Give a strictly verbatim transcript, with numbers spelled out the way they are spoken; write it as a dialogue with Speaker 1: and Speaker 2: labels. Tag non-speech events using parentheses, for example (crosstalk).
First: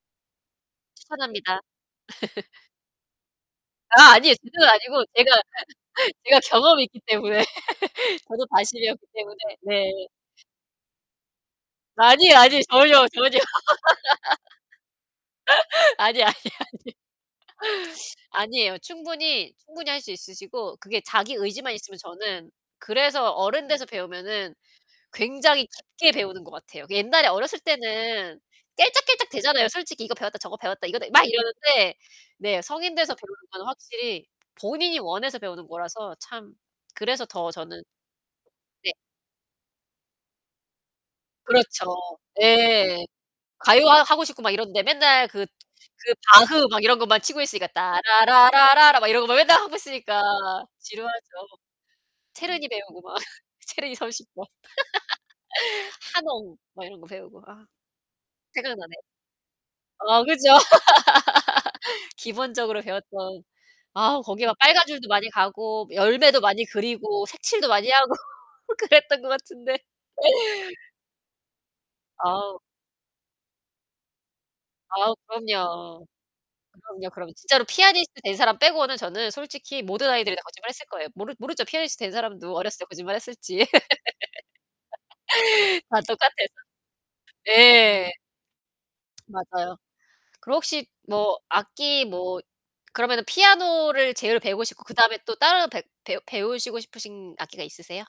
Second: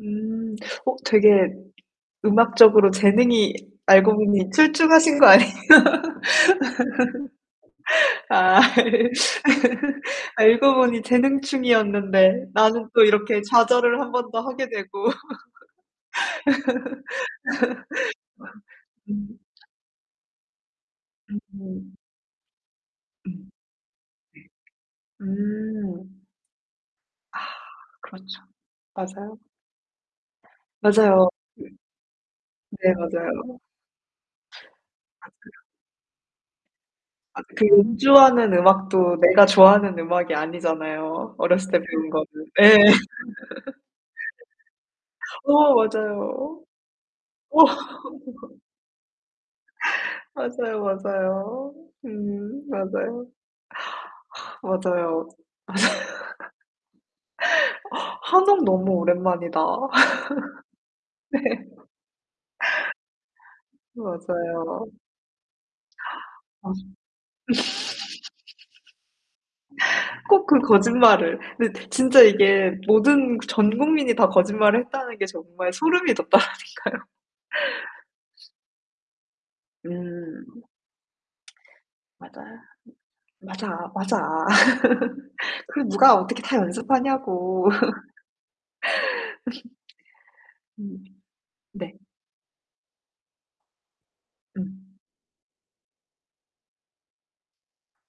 Speaker 1: 음. 어, 되게
Speaker 2: 추천합니다. (laughs)
Speaker 1: 음악적으로 재능이 알고
Speaker 2: 아, 아니에요.
Speaker 1: 보니
Speaker 2: 재능은 아니고
Speaker 1: 출중하신 거
Speaker 2: 제가,
Speaker 1: 아니에요?
Speaker 2: (laughs) 제가 경험이 있기 때문에 (laughs)
Speaker 1: (laughs)
Speaker 2: 저도
Speaker 1: 아.
Speaker 2: 과실이었기 때문에, 네.
Speaker 1: (laughs) 알고 보니
Speaker 2: 아니에요,
Speaker 1: 재능충이었는데
Speaker 2: 아니에요,
Speaker 1: 나는 또
Speaker 2: 전혀, 전혀.
Speaker 1: 이렇게 좌절을 한 번 더 하게 되고.
Speaker 2: (laughs) 아니, 아니, 아니. 아니에요.
Speaker 1: (laughs) 아, 음.
Speaker 2: 충분히, 충분히 할 수 있으시고 그게 자기 의지만
Speaker 1: 음음.
Speaker 2: 있으면 저는 그래서
Speaker 1: 음.
Speaker 2: 어른 돼서 배우면은 굉장히 깊게
Speaker 1: 음.
Speaker 2: 배우는 것 같아요. 옛날에
Speaker 1: 아,
Speaker 2: 어렸을
Speaker 1: 그렇죠.
Speaker 2: 때는
Speaker 1: 맞아요.
Speaker 2: 깨짝깨짝대잖아요. 솔직히 이거 배웠다 저거 배웠다, 이거 했다, 막
Speaker 1: 맞아요.
Speaker 2: 이러는데. 네,
Speaker 1: 네,
Speaker 2: 성인 돼서 배우는
Speaker 1: 맞아요.
Speaker 2: 거는 확실히 본인이
Speaker 1: 아,
Speaker 2: 원해서
Speaker 1: 그런
Speaker 2: 배우는 거라서 참 그래서
Speaker 1: 아,
Speaker 2: 더
Speaker 1: 그
Speaker 2: 저는
Speaker 1: 연주하는
Speaker 2: 네.
Speaker 1: 음악도 내가 좋아하는 음악이 아니잖아요, 어렸을 때
Speaker 2: 그렇죠.
Speaker 1: 배운 거는. 예예.
Speaker 2: 예. 가요 하 하고 싶고 막 이런데 맨날
Speaker 1: (laughs)
Speaker 2: 그
Speaker 1: 우와,
Speaker 2: 그
Speaker 1: 맞아요.
Speaker 2: 바흐 막 이런 것만 치고
Speaker 1: 우와.
Speaker 2: 있으니까 따 라 라
Speaker 1: (laughs)
Speaker 2: 라 라 라 막 이런 것만 맨날 하고 있으니까
Speaker 1: 맞아요,
Speaker 2: 지루하죠.
Speaker 1: 맞아요. 음,
Speaker 2: 체르니 배우고 막
Speaker 1: 맞아요.
Speaker 2: 체르니 삼십 번.
Speaker 1: 맞아요. 맞아요.
Speaker 2: (laughs) 하농 막 이런 거 배우고 막.
Speaker 1: (laughs) (inhales) 하농, 너무
Speaker 2: 생각나네.
Speaker 1: 오랜만이다.
Speaker 2: 어, 그죠.
Speaker 1: (laughs) 네. (laughs)
Speaker 2: (laughs) 기본적으로 배웠던 아, 거기 막 빨간
Speaker 1: 맞아요.
Speaker 2: 줄도 많이 가고 뭐 열매도 많이
Speaker 1: 맞아.
Speaker 2: 그리고 색칠도 많이 하고
Speaker 1: (laughs)
Speaker 2: 그랬던 것 같은데.
Speaker 1: 꼭 그 거짓말을. 네, 진짜
Speaker 2: 아우.
Speaker 1: 이게 모든 그 전 국민이 다 거짓말을
Speaker 2: 아우,
Speaker 1: 했다는 게 정말
Speaker 2: 그럼요.
Speaker 1: 소름이 돋더라니까요.
Speaker 2: 그럼요. 그러면 진짜로 피아니스트 된 사람 빼고는 저는 솔직히 모든 아이들이 다
Speaker 1: 음.
Speaker 2: 거짓말을 했을 거예요. 모르 모르죠? 피아니스트 된 사람도
Speaker 1: 맞아요.
Speaker 2: 어렸을 때 거짓말했을지.
Speaker 1: 맞아, 맞아. (laughs) 그
Speaker 2: (laughs) 다
Speaker 1: 누가 어떻게
Speaker 2: 똑같아요.
Speaker 1: 다 연습하냐고.
Speaker 2: 예.
Speaker 1: (laughs)
Speaker 2: 맞아요. 그럼 혹시
Speaker 1: 음
Speaker 2: 뭐
Speaker 1: 네.
Speaker 2: 악기 뭐 그러면은 피아노를 제일 배우고 싶고
Speaker 1: 음.
Speaker 2: 그다음에 또 다른 배 배우 배우시고 싶으신 악기가 있으세요?